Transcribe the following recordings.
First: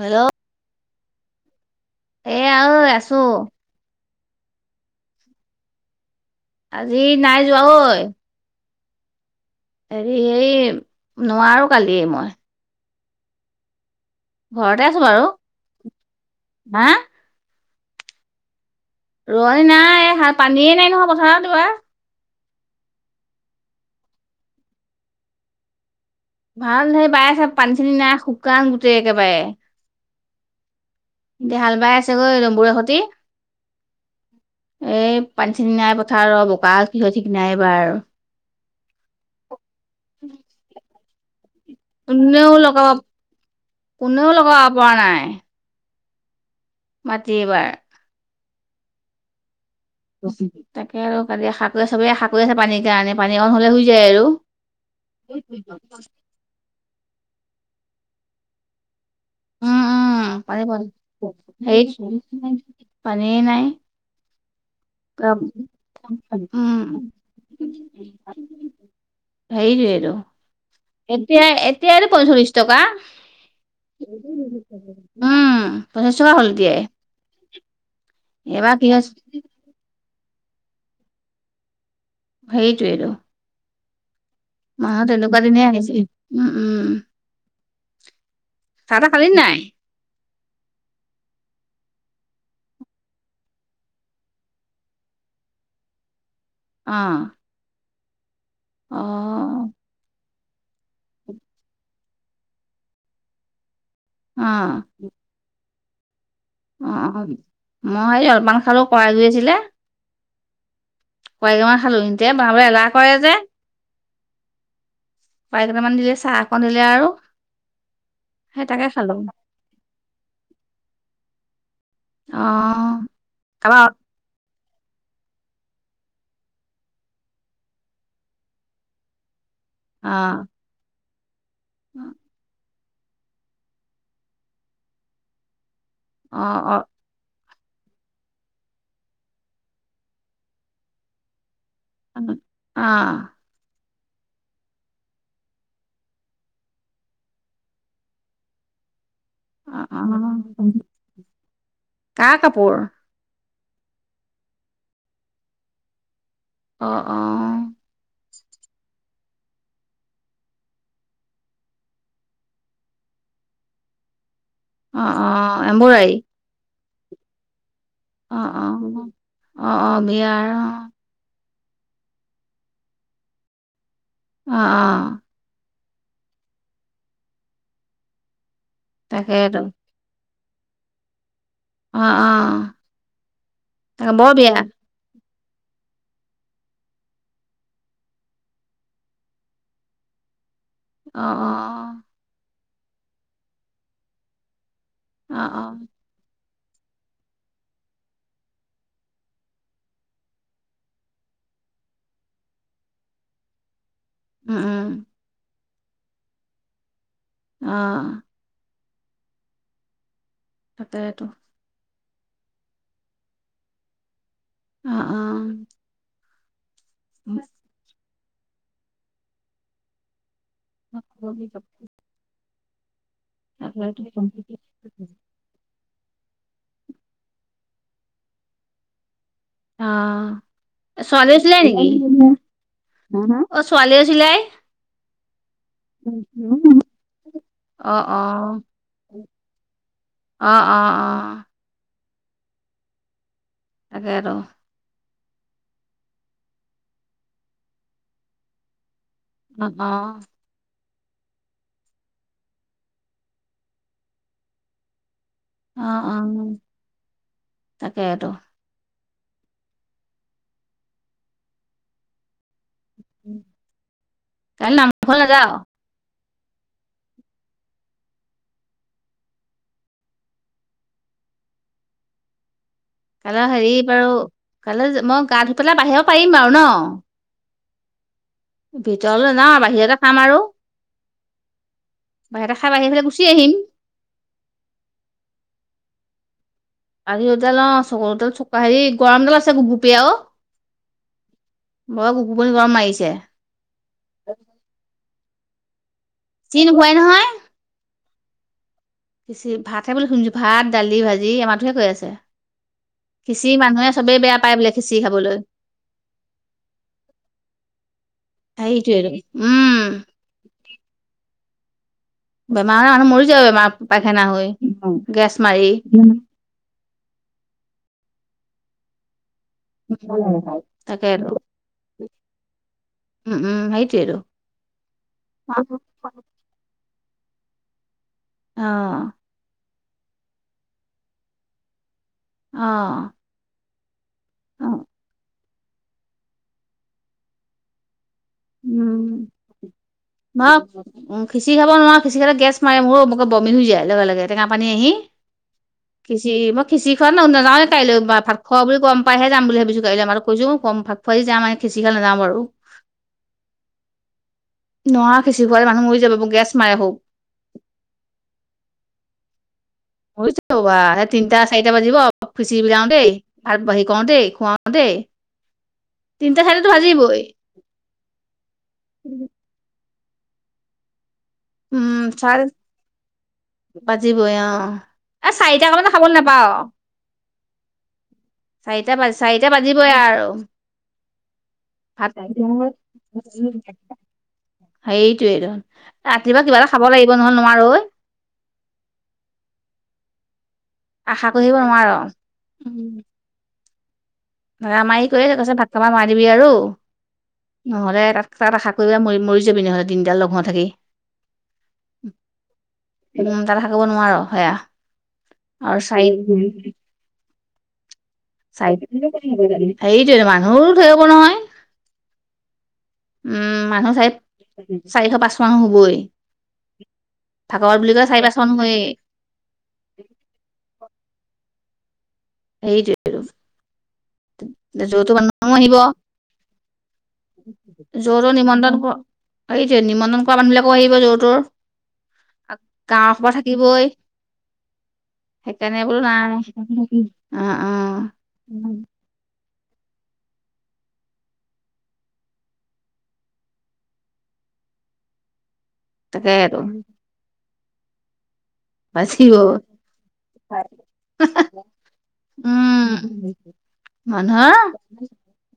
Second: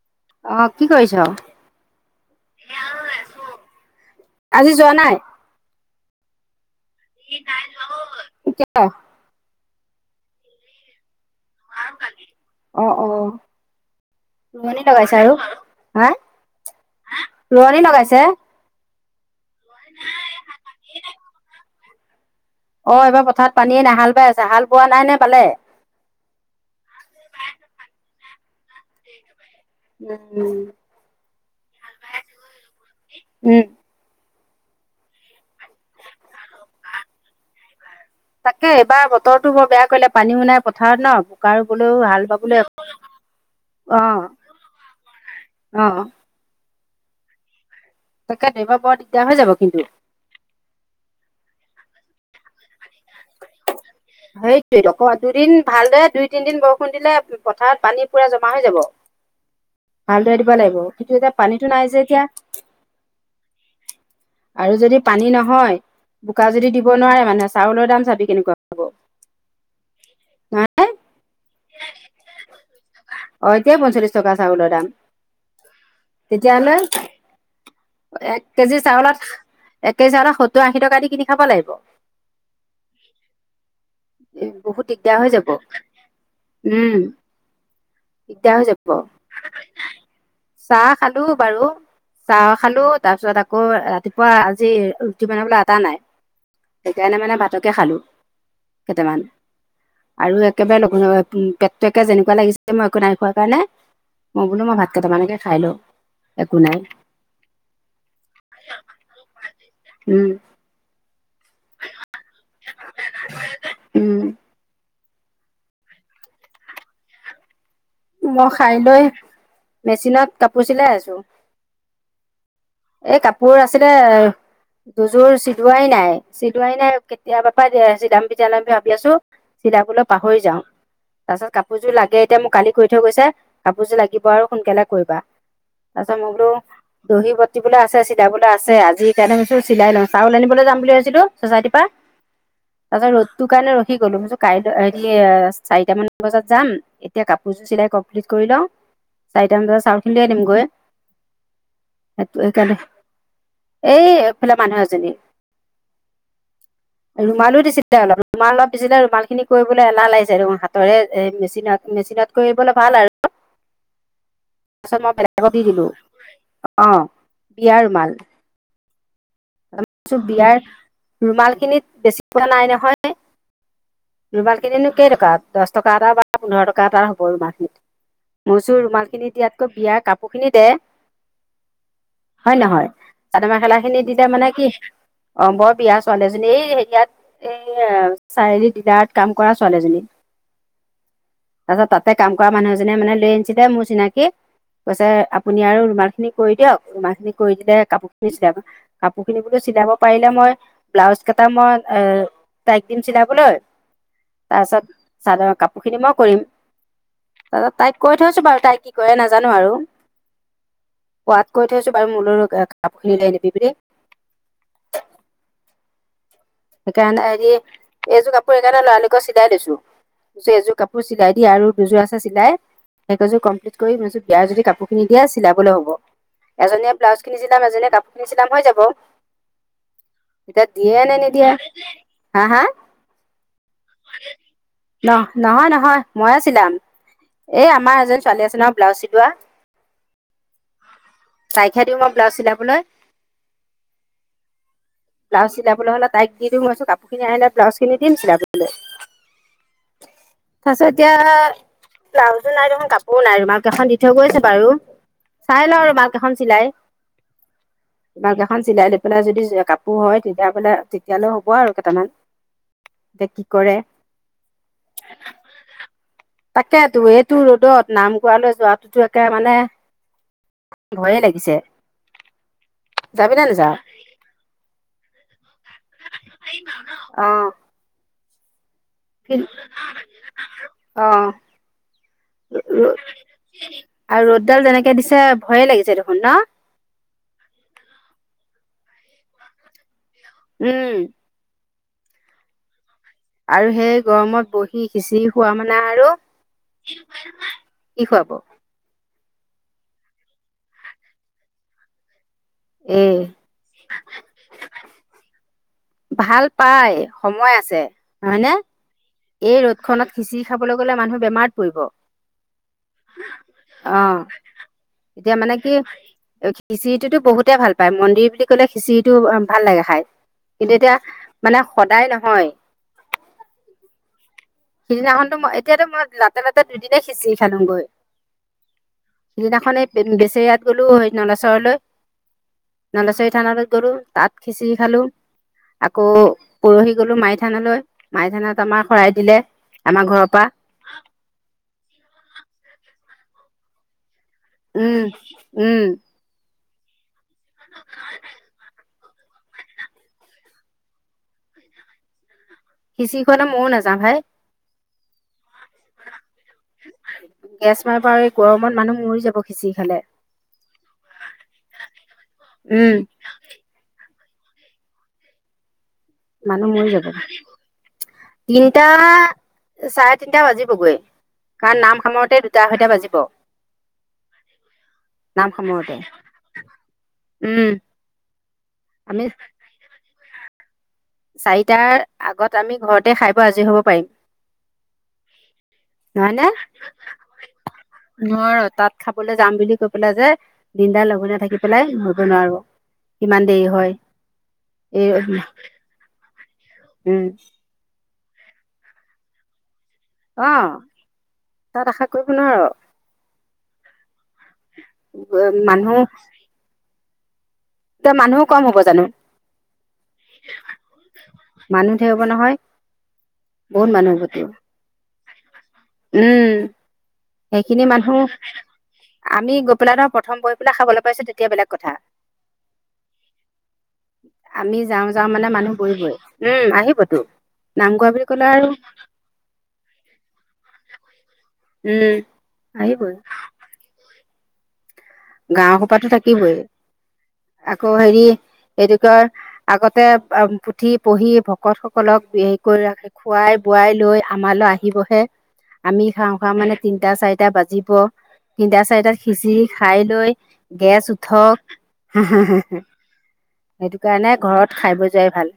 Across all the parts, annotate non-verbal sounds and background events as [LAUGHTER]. Hello. অ কি কৰিছ? এ আৰু ঐ আছোঁ। আজি যোৱা নাই? আজি নাই যোৱা ঐ। কিয়? হেৰি এই নোৱাৰো কালি মই। অ অ ঘৰতে ৰোৱনী আছো লগাইছে বাৰু আৰু হা? হা ৰোৱনি লগাইছে? ৰোৱনী নাই পাণীয়ে নাই নহয় পথাৰত পথাৰত এইবাৰ। অ এইবাৰ পথাৰত পানীয়ে নাই হাল বাই আছে হাল বোৱা নাই নে ৱালে? ভাল সেই ৱাই আছে পানী চানী নাই শুকান গোটেই একেবাৰে। উম। এতিয়া হাল বাই আছেগৈ দম্বুৰে সতি। উম এই পানী চানী নাই পথাৰ বোক কিহৰ ঠিক নাইবাৰ আৰু। তাকে এইবাৰ বতৰটো বৰ বেয়া কৰিলে পানী ও নাই পথাৰত ন। ককাৰো বলেওঁ হাল কোনেও বাবলৈ লগাব অ কোনেও লগাব পৰা নাই অ মাটি এইবাৰ। তাকেই টো এইবাৰ বৰ দিগদাৰ হৈ যাব কিন্তু। [INAUDIBLE] পানী নহ'লে হৈ যায়। আৰু সেইটোয়েই দুদিন ভালদৰে দুই তিনদিন বৰষুণ দিলে পথাৰত পানী পুৰা জমা হৈ যাব। উম উম ভালদৰে দিব পানী লাগিব কিন্তু এতিয়া পানীটো নাই হেৰিত যে এতিয়া। পানীয়ে নাই আৰু যদি পানী উম নহয় বোকা যদি দিব নোৱাৰে মানে চাউলৰ দাম চাবি কেনেকুৱা হ'ব। সেইটোৱেইটো। নহয় এতিয়া এতিয়াটো পঞ্চল্লিশ টকা। অ এতিয়াই পঞ্চল্লিশ টকা চাউলৰ দাম উম পঞ্চাছ টকা হ'ল তেতিয়াহ'লে এতিয়াই। এক এইবাৰ কেজি কি হৈছে চাউলত এক কেজি চাউলত সত্তৰ আশি টকা দি কিনি খাব লাগিব। সেইটোৱেই টোত। বহুত মাহত দিগদাৰ হৈ এনেকুৱা যাব দিনে আহিছে উম উম। দিগদাৰ হৈ যাব চাহ তাহ খালি নাই চাহ খালো বাৰু। চাহ খালোঁ তাৰ পিছত আকৌ ৰাতিপুৱা আজি ৰুটি বনাবলৈ আটা নাই। অ সেইকাৰণে মানে ভাতকে খালোঁ। অ কেইটামান আৰু একেবাৰে পেটটো একে যেনেকুৱা লাগিছে একো নাই খোৱা কাৰণে অ মই বোলো মই ভাত কেটামানকে খাই লওঁ। একো নাই [INAUDIBLE] উম। কোৱিমমান খালো এতিয়া বনাবলৈ এলাহ কৰে যে। উম। বাৰি কেইটামান দিলে চাহ অকণ দিলে আৰু। মই সেই তাকে খাইলৈ খালো মেচিনত কাপোৰ চিলাই আছো। অঁ। এই কাপোৰ আছিলে দুযোৰ চিলোৱাই নাই চিলোৱাই নাই কেতিয়াবাৰ পৰা দিয়া আছে, চিলদাম বিতি নামি ভাবি আছো। চিলাবলে অ পাহৰি যাওঁ। তাৰ পাছত কাপোৰযোৰ লাগে এতিয়া মোক কালি কৰি থৈ গৈছে, কাপোৰযোৰ লাগিব আৰু সোনকালে কৰিবা তাৰ পিছত মই অ বোলো অ দহি বতিবলৈ আছে, চিলাবলৈ আছে আজি সেই কাৰণে থুছো চিলাই লওঁ, চাউল আনিবলৈ যাম বুলি ভাবছিলো চচাইটিৰ পা। অ তাৰপিছত ৰ দ অ তোৰ কাৰণে ৰখি গলো, ভাবিছোঁ কাইলৈ হেৰি এ চাৰিটা মান বজাত যাম, এতিয়া কাপোৰ দুজো চিলাই কমপ্লিট কৰি লওঁ। চাৰিটামান বজাত অ চাউল খিনি লৈ আনিম গৈ, কা সেই কাপোৰ সেইকাৰণে এই এইফালে মানুহ এজনী অ অ। ৰুমালো দিছিলে অলপ ৰুমাল অলপ দিছিলে ৰুমাল খিনি কৰিবলৈ এলাহ লাগিছে, হাতেৰে মেচিনত মেচিনত কৰিবলে ভাল আৰু, তাৰপিছত অ মই অ বেলেগক দি দিলো। এম্ব্ৰইডাৰী অঁ বিয়াৰ ৰুমাল। অঁ অঁ হব। ভাবিছোঁ বিয়াৰ ৰুমাল খিনিত বেছি পোৱা নাই নহয়। অ ৰুমালখিনিনো কেই অ টকা দশ টকা এটা বা পোন্ধৰ টকা এটা হ'ব ৰুমাল খিনিত। মই কৈছো ৰুমাল খিনি তাকেইতো দিয়াতকৈ বিয়াৰ কাপোৰ খিনি দে। অ অ হয় নহয়, চাদৰ মেখেলা খিনি তাকে দিলে বৰ মানে বিয়া অঁ, ৰংঘৰ বিয়া ছোৱালী এজনী এই হেৰিয়াত এ চাৰিআলি ডিলাৰত কাম কৰা ছোৱালীজনী অ অঁ। তাৰপাছত তাতে কাম কৰা মানুহ এজনীয়ে মানে লৈ আনিছিল দে মোৰ চিনাকি কৈছে অ আপুনি অ আৰু ৰুমাল খিনি কৰি দিয়ক, ৰোমাল খিনি কৰি দিলে কাপোৰ খিনি চিলাই লওঁ। বুকুখিনি চিলাব পাৰিলে মই ব্লাউজ কেইটা মই এ তাইক দিম চিলাবলে। উম উম তাৰপিছত চাদৰ কাপোৰ খিনি মই কৰিম, অ তাইক কৈ থৈছো বাৰু তাই কি কৰে নাজানো আৰু। তাকেটো। কোৱাত কৈ থৈছো বাৰু মোৰলৈ কাপোৰ খিনি উলিয়াই নিবি বুলি। অঁ অঁ। সেইকাৰণে হেৰি এইযোৰ কাপোৰ সেইকাৰণে লৰালৰিকৈ চিলাই দিছোঁ। এযোৰ কাপোৰ চিলাই দিয়া আৰু দুযোৰ আছে, চিলাই সেইকেযোৰ কমপ্লিট কৰি মই কৈছোঁ বিয়াৰ যদি কাপোৰ খিনি বেছ। চিলাবলৈ হব, এজনীয়ে ব্লাউজ খিনি চিলাম এজনীয়ে কাপোৰ খিনি চিলাম হৈ যাব। এতিয়া দিয়ে নে নি দিলে নেকি, অ ছোৱালীয়ে চিলায়। ন নহয় ন হয় মইয়ে ছিলাম, এই অ আমাৰ এজন অ ছোৱালী আছে ন ব্লাউজ চিলোৱা। অঁ অঁ অঁ। তাইকহে দিওঁ মই ব্লাউজ চিলাবলৈ। তাকেটো। ব্লাউজ চিলাবলৈ হ'লে তাইক দি দিম, ভাৱিছো কাপোৰখিনি আহিলে ব্লাউজ খিনি দিম চিলাবলৈ। অ' অ' এতিয়া ব্লাউজো নাই দেখোন কাপোৰো নাই ৰুমালকেইখন দি থৈ গৈছে বাৰু। চাই লওঁ অ', ৰুমালকেইখন অ', চিলাই তাকেতো এখন চিলাই লৈ পেলাই যদি কাপোৰ হয়। তেতিয়া বোলে তেতিয়ালে হ'ব আৰু কেইটামান এতিয়া কি কৰে? কাইলৈ নামঘৰ নাযাও তাকেতো এইটো ৰ'দত নামঘৰলৈ যোৱাটোতো একে মানে ভয়ে লাগিছে। যাবিনে কাইলৈ হেৰি নেযাৱ বাৰু কাইলৈ মই গা ধুই পেলাই বাঢ়িব পাৰিম আৰু ন'। অ'। ভিতৰলৈ কি নাযাওঁ বাহিৰতে খাম আৰু। অ বাহিৰতে খাই, বাহিৰে বাহিৰে গুচি আহিম। আৰু ৰ'দডাল যেনেকে দিছে ভয়ে লাগিছে দেখোন ন'। আজি ৰ'দডাল অ' চকুতে চোকা হেৰি গৰমডাল আছে গোপ গোপীয়া অ'। উম বৰ গোপ গোপনী গৰম মাৰিছে। আৰু সেই গৰমত বহি খিচিৰি খোৱা মানে আৰু। [UNINTELLIGIBLE] কি খোৱাব? ভাতহে বুলি শুনিছো। ভাত, দালি, ভাজি আমাৰটোহে কৈ আছে। এ খিচিৰি মানুহে চবেই বেয়া পায় বোলে খিচিৰি খাবলৈ। ভাল পাই, সময় আছে হয়নে? সেইটোৱেটো এই উম ৰ'দখনত খিচিৰি খাবলে গ'লে মানুহ বেমাৰত পৰিব। বেমাৰ হৈ মানুহ মৰি যাব। বেমাৰ অ পাইখানা হৈ গেছ এতিয়া মানে কি মাৰি খিচিৰিটোতো বহুতে ভাল পায় মন্দিৰ বুলি ক'লে খিচিৰিটো ভাল লাগে খাই। কিন্তু এতিয়া তাকেতো মানে সদায় নহয়। উম উম সেইটোৱেটো। সিদিনাখনতো মই এতিয়াতো মই লাতে লাতে দুদিনে খিচিৰা খালোংগৈ। অ' সিদিনাখনে বেচেয়াত গ'লো নলচৰলৈ। অ', নলচৰিত থানলৈ গ'লো তাত খিচিৰি খালো। আকৌ পৰহি গ'লো মাই থানলৈ মাই থানত আমাৰ শৰাই উম, দিলে আমাৰ ঘৰৰ পৰা। মই উম খিচিৰি খাব নোৱাৰা। খিচিৰি খালে গেছ মাৰে মোৰো বমি হৈ যায় লগে লগে টেঙা পানী আহি। উম উম মই খিচিৰি খোৱা নে নাযাৱে কাইলৈ ভাত খোৱা বুলি পাইহে যাম বুলি ভাবিছো কাইলৈ। আমাৰটোক কৈছো কম ভাত খুৱাই যাম আৰু খিচিৰি খোৱালে নাযাও আৰু। খিচিৰি খোৱালে ময়ো নাযাও ভাই। নোৱাৰ খিচিৰি খুৱালে মানুহ মৰি যাব গেছ মাৰে হোক গেছ মাৰে বাৰু এই গৰমত মানুহ মৰি যাব খিচিৰি খালে। সেই তিনিটা চাৰিটা বাজিব খিচিৰি উম বিলাওঁতেই মানুহ মৰি যাব [UNINTELLIGIBLE] তিনটা চাৰে তিনটা বাজিবগৈ। কাৰণ উম নাম সামৰোতে চাৰে দুটা আঢ়ৈটা বাজিব [UNINTELLIGIBLE] বাজিবই আ। নাম চাৰিটা সামৰোতে ক'লে খাবলৈ নাপাও আ। উম চাৰিটা বাজ আমি চাৰিটা বাজিবই আৰু। চাৰিটাৰ ভাত আগত আমি ঘৰতে খাই বৈ আজৰি হ'ব পাৰিম। সেইটোয়ে ধ ৰাতিপুৱা কিবা এটা খাব লাগিব নহলে নোৱাৰো অই নোৱাৰ তাত খাবলৈ যাম বুলি কৈ পেলাই যে দিনদাৰ আশা লগঘনীয়া কৰি থাকিব থাকি নোৱাৰ পেলাই ধৰিব নোৱাৰো কিমান দেৰি হয় অ আমাৰ এই ই কৰিয় তছে ভাত খাবা নোৱাৰিবি আৰু উম নহলে তাত তাত আশা কৰিবা ম মৰি যাবি নহ'লে দিনডাল লঘনে অ থাকি তাত আশা কৰিব নোৱাৰ উম তাত থাকিব নোৱাৰো সেয়া আৰু মানুহ চাৰি [UNINTELLIGIBLE] ত মানুহক চ [UNINTELLIGIBLE] সেইটোৱে মানুহৰো থৈ হব নহয় মানুহ থে হব নহয় উম বহুত মানুহ হ'বতো চাৰি চাৰিশ পাঁচ মানুহ হ'বই উম ভাগৱত সেইখিনি বুলি কয় মানুহ চাৰি পাঁচশ হয়েই আমি গৈ পেলাই ত প্ৰথম বহি পেলাই খাবলৈ পাইছো তেতিয়া বেলেগ কথা সেইটোৱেই ত আমি যাওঁ যাওঁ মানে মানুহ আহিব বহিবই উম আহিবতো নাম গোৱা বুলি য'তো কলে আৰু নিমন্ত্ৰণ কৰ সেইটোৱে নিমন্ত্ৰণ কৰা মানুহবিলাকো আহিব যৰ তৰ উম আহিবই গাঁৱৰহুপা থাকি থাকিবই গাঁও সেইকাৰণে বোলো সোপাতো থাকিবই নাই অ অ আকৌ হেৰি এইটো ক আগতে পুথি পঢ়ি ভকত সকলক হেৰি কৰি ৰাখে খোৱাই বোৱাই লৈ আমালৈ আহিবহে। আমি খাওঁ খাওঁ তাকেটো মানে তিনটা চাৰিটা বাজিব। তিনিটা চাৰিটাত বাচিব সিচি খাই লৈ গেছ উঠক হা হা হা উম সেইটো কাৰণে ঘৰত খাই বৈ যোৱাই ভাল।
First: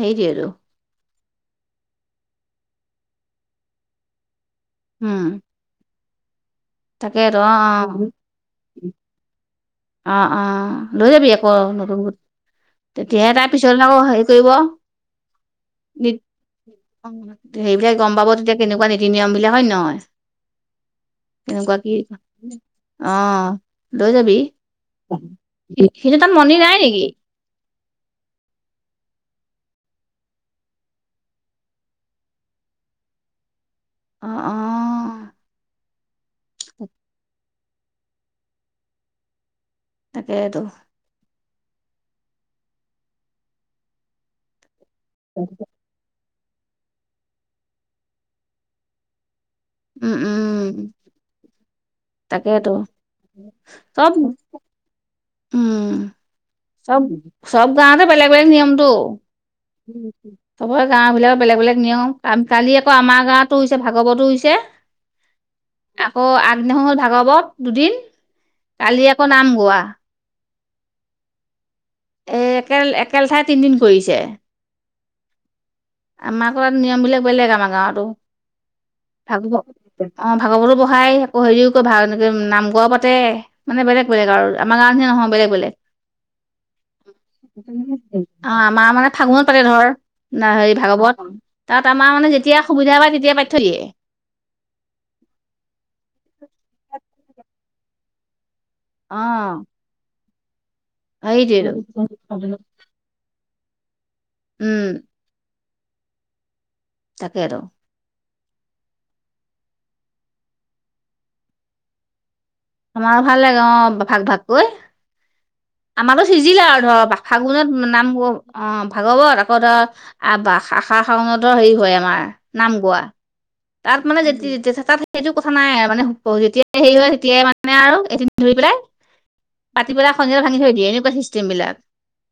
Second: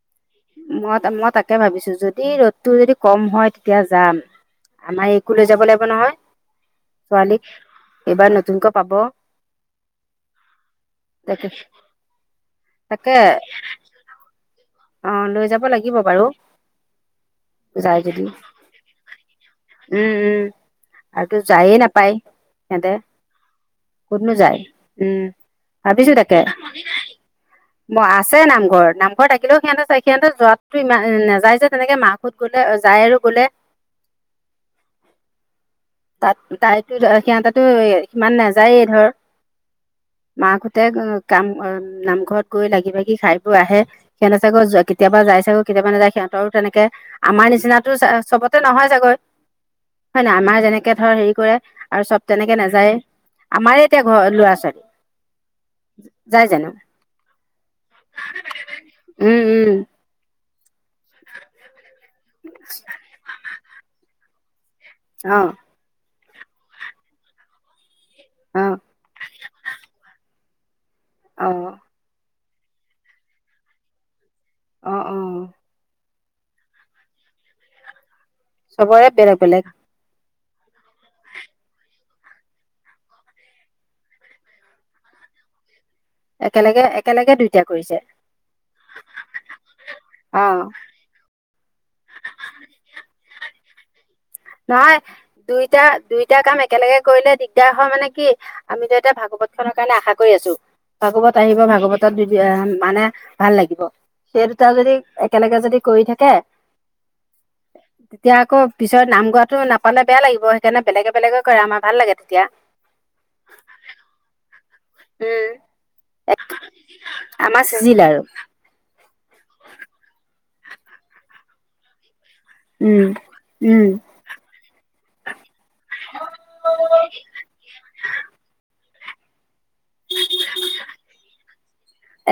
হেইতোয়েটো। মই মই তাকে ভাবিছো যদি ৰ'দটো যদি কম হয় তেতিয়া যাম। আমাৰ একো লৈ যাব লাগিব নহয়। তাকেটো ছোৱালীক অ' অ' এইবাৰ নতুনকৈ পাব। অ' অ' লৈ যাবি তাকে আকৌ নতুন গোট তাকে তেতিয়াহে তাৰ পিছৰ আকৌ হেৰি কৰিব। অ' লৈ যাব লাগিব বাৰু। সেইবিলাক যায় গ'ম যদি পাব তেতিয়া কেনেকুৱা নীতি নিয়ম বিলাক হয় নে নহয়। উম উম আৰুতো যায়ে তেনেকুৱা কি নাপায় সিহঁতে আহঁ লৈ ক'তনো যাবি। যায় উম সিহতৰ তাত মন্দিৰ নাই নেকি? ম আছে নামঘৰ নামঘৰ ত কিন্তু সিহঁতে চা সিহঁতে যোৱাতটো ইমান নাযায় যে তেনেকে মাকত গ'লে যায় আৰু গ'লে অ' অ' তাত তাইতো সিহঁতো সিমান নাযায়েই ধৰ। তাকেতো মাকহতে কাম নামঘৰত গৈ লাগি ভাগি খাইবোৰ আহে সেহেতে চাগৈ কেতিয়াবা যাই চাগৈ কেতিয়াবা নযায় সিহঁতৰ আৰু তেনেকে আমাৰ নিচিনাটো চ'বতে নহয় চাগৈ। উম হয় না আমাৰ উম যেনে কে ধৰ হেৰি কৰে আৰু চ'ব তেনেকে তাকেতো নাযায়েই আমাৰে এতিয়া চব ঘৰ ল'ৰা ছোৱালী যাই য চ'ব চ'ব গাৱতে বেলেগ বেলেগ নিয়মটো উম উম চ'বৰে গাঁওবিলাকত বেলেগ বেলেগ নিয়ম, কালি আকৌ আমাৰ গাঁৱতো হৈছে, ভাগৱতো হৈছে। অ'। আকৌ আগদিনাখন হ'ল ভাগৱত, দুদিন। অ'। কালি আকৌ নাম গোৱা। অ'। এই এক-একে লেঠাই তিনদিন কৰিছে। অ', অ'। আমাৰ আকৌ ইয়াত নিয়মবিলাক বেলেগ আমাৰ গাঁৱতো, চবৰে বেলেগ ভাগ বেলেগ অ', ভাগৱতো পঢ়াই, আকৌ হেৰিও [UNINTELLIGIBLE] ভাগ এনেকে নাম [UNINTELLIGIBLE] পাতে। মানে বেলেগ বেলেগ আৰু, আমাৰ গাৱঁৰ নিচিনা নহয় বেলেগ বেলেগ। একেলগে একেলগে দুইটা কৰিছে অ', আমাৰ মানে ফাগুনত পাতে, ধৰ অ হেৰি ভাগবত, তাত আমাৰ মানে যেতিয়া সুবিধা পায় তেতিয়াই পাতি থৈ দিয়ে। নহয়, দুইটা-দুইটা কাম একেলগে কৰিলে দিগদাৰ হয় মানে কি আমিতো এতিয়া অ ভাগৱত খনৰ কাৰণে আশা কৰি আছোঁ। ভাগৱত আহিব, সেইটোৱেতো ভাগৱতত [UNINTELLIGIBLE] মানে ভাল লাগিব। সেই দুটা উম যদি, একেলগে যদি কৰি থাকে তাকেটো। তেতিয়া আকৌ পিছত নাম গোৱাটো নাপালে বেয়া লাগিব, সেইকাৰণে বেলেগে বেলেগে কৰে আমাৰ ভাল লাগে তেতিয়া। আমাৰো ভাল লাগে অ' ভাগ-ভাগকৈ। উম। আমালৈ সিজিলে আৰু ধৰ, [UNINTELLIGIBLE] আমাৰ ফাগুনত চিজিল নাম আৰু [UNINTELLIGIBLE] অ', ভাগৱত, আকৌ ধৰ আশা-শাওনতো হেৰি হয় আমাৰ নাম উম গোৱা। উম তাত মানে যেতি [UNINTELLIGIBLE] সেইটো কথা নাই, মানে [UNINTELLIGIBLE] যেতিয়াই হেৰি হয় তেতিয়াই মানে আৰু এদিন ধৰি পেলাই পাতি পেলাই সন্ধিয়া ভাঙি থৈ দিয়ে, এনেকুৱা চিষ্টেম বিলাক।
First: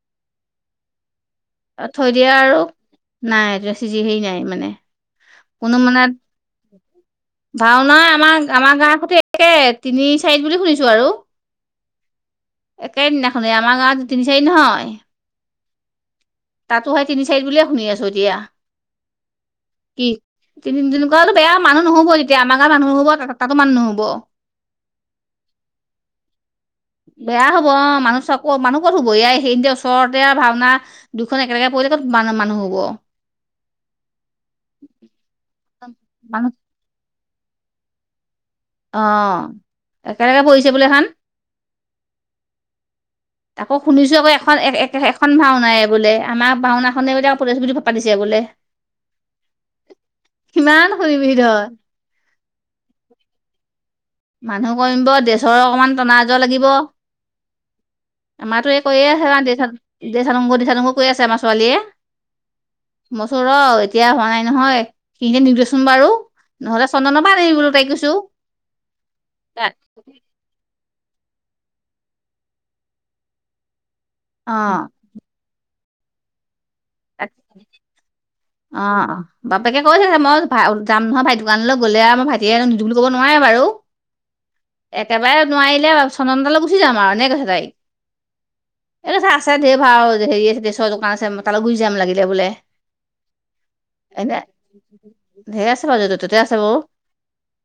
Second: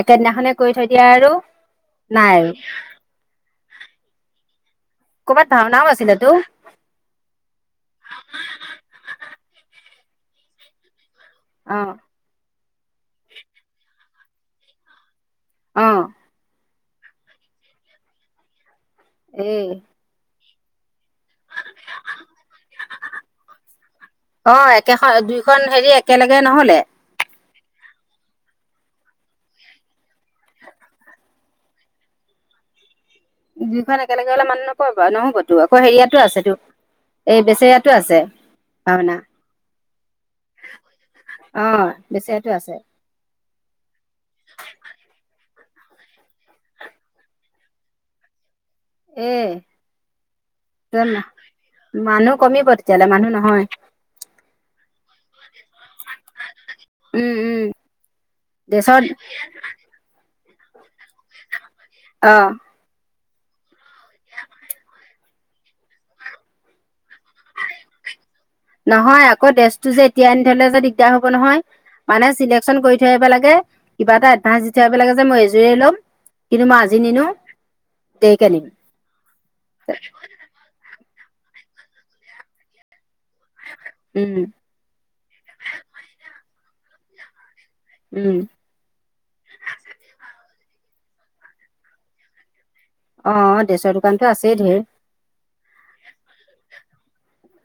একেদিনাখনে কৰি থৈ দিয়া আৰু, থৈ দিয়ে নাই আৰু। নাই, [UNINTELLIGIBLE] মানে। ক'ৰবাত কোনো ভাওনাও মানে আছিলেতো? ভাওনা আমাৰ-আমাৰ গাঁৱৰ সৈতে একে, তিনি চাৰিত বুলি শুনিছো আৰু। অ'। একেদিনাখনে, আমাৰ গাঁৱত তিনি চাৰি দিন হয়। অ'। তাতো সেই তিনি চাৰিত বুলিয়ে শুনি আছোঁ এতিয়া। উম। কি তি তেনেকুৱাতো বেয়া মানুহ নহ'ব তেতিয়া, আমাৰা গাৱতো মানুহ নহ'ব ত' তাতো মানুহ নহব। অ', একেখন, দুইখন হেৰি একেলগে নহলে। বেয়া হ'ব অ' মানুহ চকৌ মানুহ কত হ'ব, ইয়া [UNINTELLIGIBLE] ওচৰতে ভাওনা। দুখন একলেগে পৰিলে ক'ত মানু-মানুহ হ'ব। দুইখন হেৰি একেলগে হ'লে মানুহ নকৰিব নহ'বতো, আকৌ হেৰিয়াতো মানুহ আছেতো এই বেচেৰাতো আছে। ভাওনা অ', একেলগে পৰিছে বোলে এইখন। অ বেচেৰিয়াতো আছে আকৌ শুনিছো আকৌ এখন এ-এখন ভাওনাই বোলে, আমাৰ ভাওনাখনে বোলে [UNINTELLIGIBLE] বুলি পাতিছে বোলে। এ কিমান শুনিবি তই মানুহ কমিব তেতিয়া‌ হ'লে, মানুহ নহয়। মানুহ কমিব, দেছৰ অকনমান টনা-আজৰ লাগিব। উম উম আমাতো এই ড্ৰেছত কৈয়ে আছে [UNINTELLIGIBLE] কৈয়ে আছে আমাৰ ছোৱালীয়ে। অ। মইচো ৰ এতিয়া হোৱা নাই নহয়, সি এতি নিদেচোন বাৰু। নহলে চন্দন পা আনিবি বোলো তাইক কৈছো। নহয় আকৌ ড্ৰেছটো যে এতিয়া আনি থলে যে দিগদাৰ হব নহয় মানে চিলেকচন কৰি থৈ আহিব লাগে। কিবা এটা এডভান্স দি থৈ অ', আহিব লাগে যে মই এইযোৰে লম, কিন্তু মই আজি নি অ অ বাপেকে কৈছে মই ভা যাম নহয় ভাইটি দোকানলৈ গ'লে আও আমাৰ ভাইটিয়ে নিদো বুলি ক'ব নোৱাৰে বাৰু। উম। একেবাৰে নোৱাৰিলে চন্দনৰ তালে গুচি যাম আৰু এনেকে কৈছে তাইক। উম। এই আছে ঢেৰ ভাৰ অ হেৰি আছে ড্ৰেছৰ দোকান আছে তালৈ গুচি যাম লাগিলে বোলে। অ ড্ৰেছৰ দোকানতো আছেই ঢেৰ। ধেৰ আছে বাউ যতে ততে আছে বাউ।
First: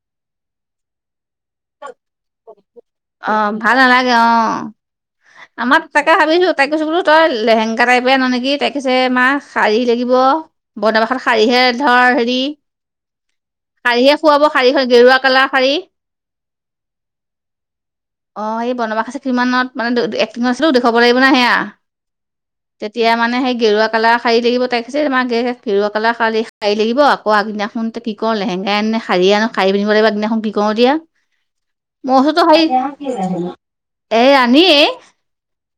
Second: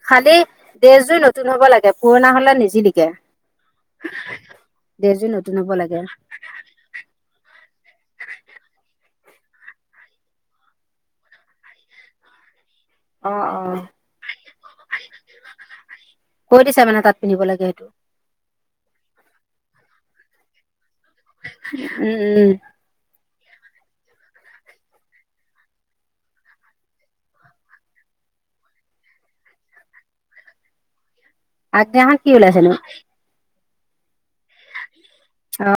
খালী ড্ৰেছযোৰ নতুন হব লাগে পুৰণা হলে নিজিলিকে। অ ভাল নাল ড্ৰেছযোৰ নতুন হ'ব লাগে। তাইক কৈছে বোলো তই লেহেংগা টাইপে আন নেকি তাইক- ছে আছে মা শাৰী লাগিব বনবাসত শাৰীহে ধৰ হেৰি। অ অ। শাড়ীয়ে শুৱাব শাড়ী হে গৰুৱা কালাৰ শাড়ী। কৈ দিছে মানে তাত পিন্ধিব লাগে সেইটো। অ সেই বনবাস আছে কিমানত মানে এক্টিঙ আছিলো দেখুৱাব লাগিব না সেয়া। উম উম। তেতিয়া মানে সেই। গেৰুৱা কালাৰ শাড়ী লাগিব তাই কৈছে মা গে গেৰুৱা কালাৰ শাড়ী শাড়ী লাগিব আকৌ আগদিনাখন- এ কি কৰো লেহেঙ্গা আনোনে শাড়ী আনো শাড়ী পিন্ধিব লাগিব আগদিনাখন কি কৰো এতিয়া। মই আগদিনাখন কি কৈছো তো হই ওলাইছেনো? এ আমিয়ে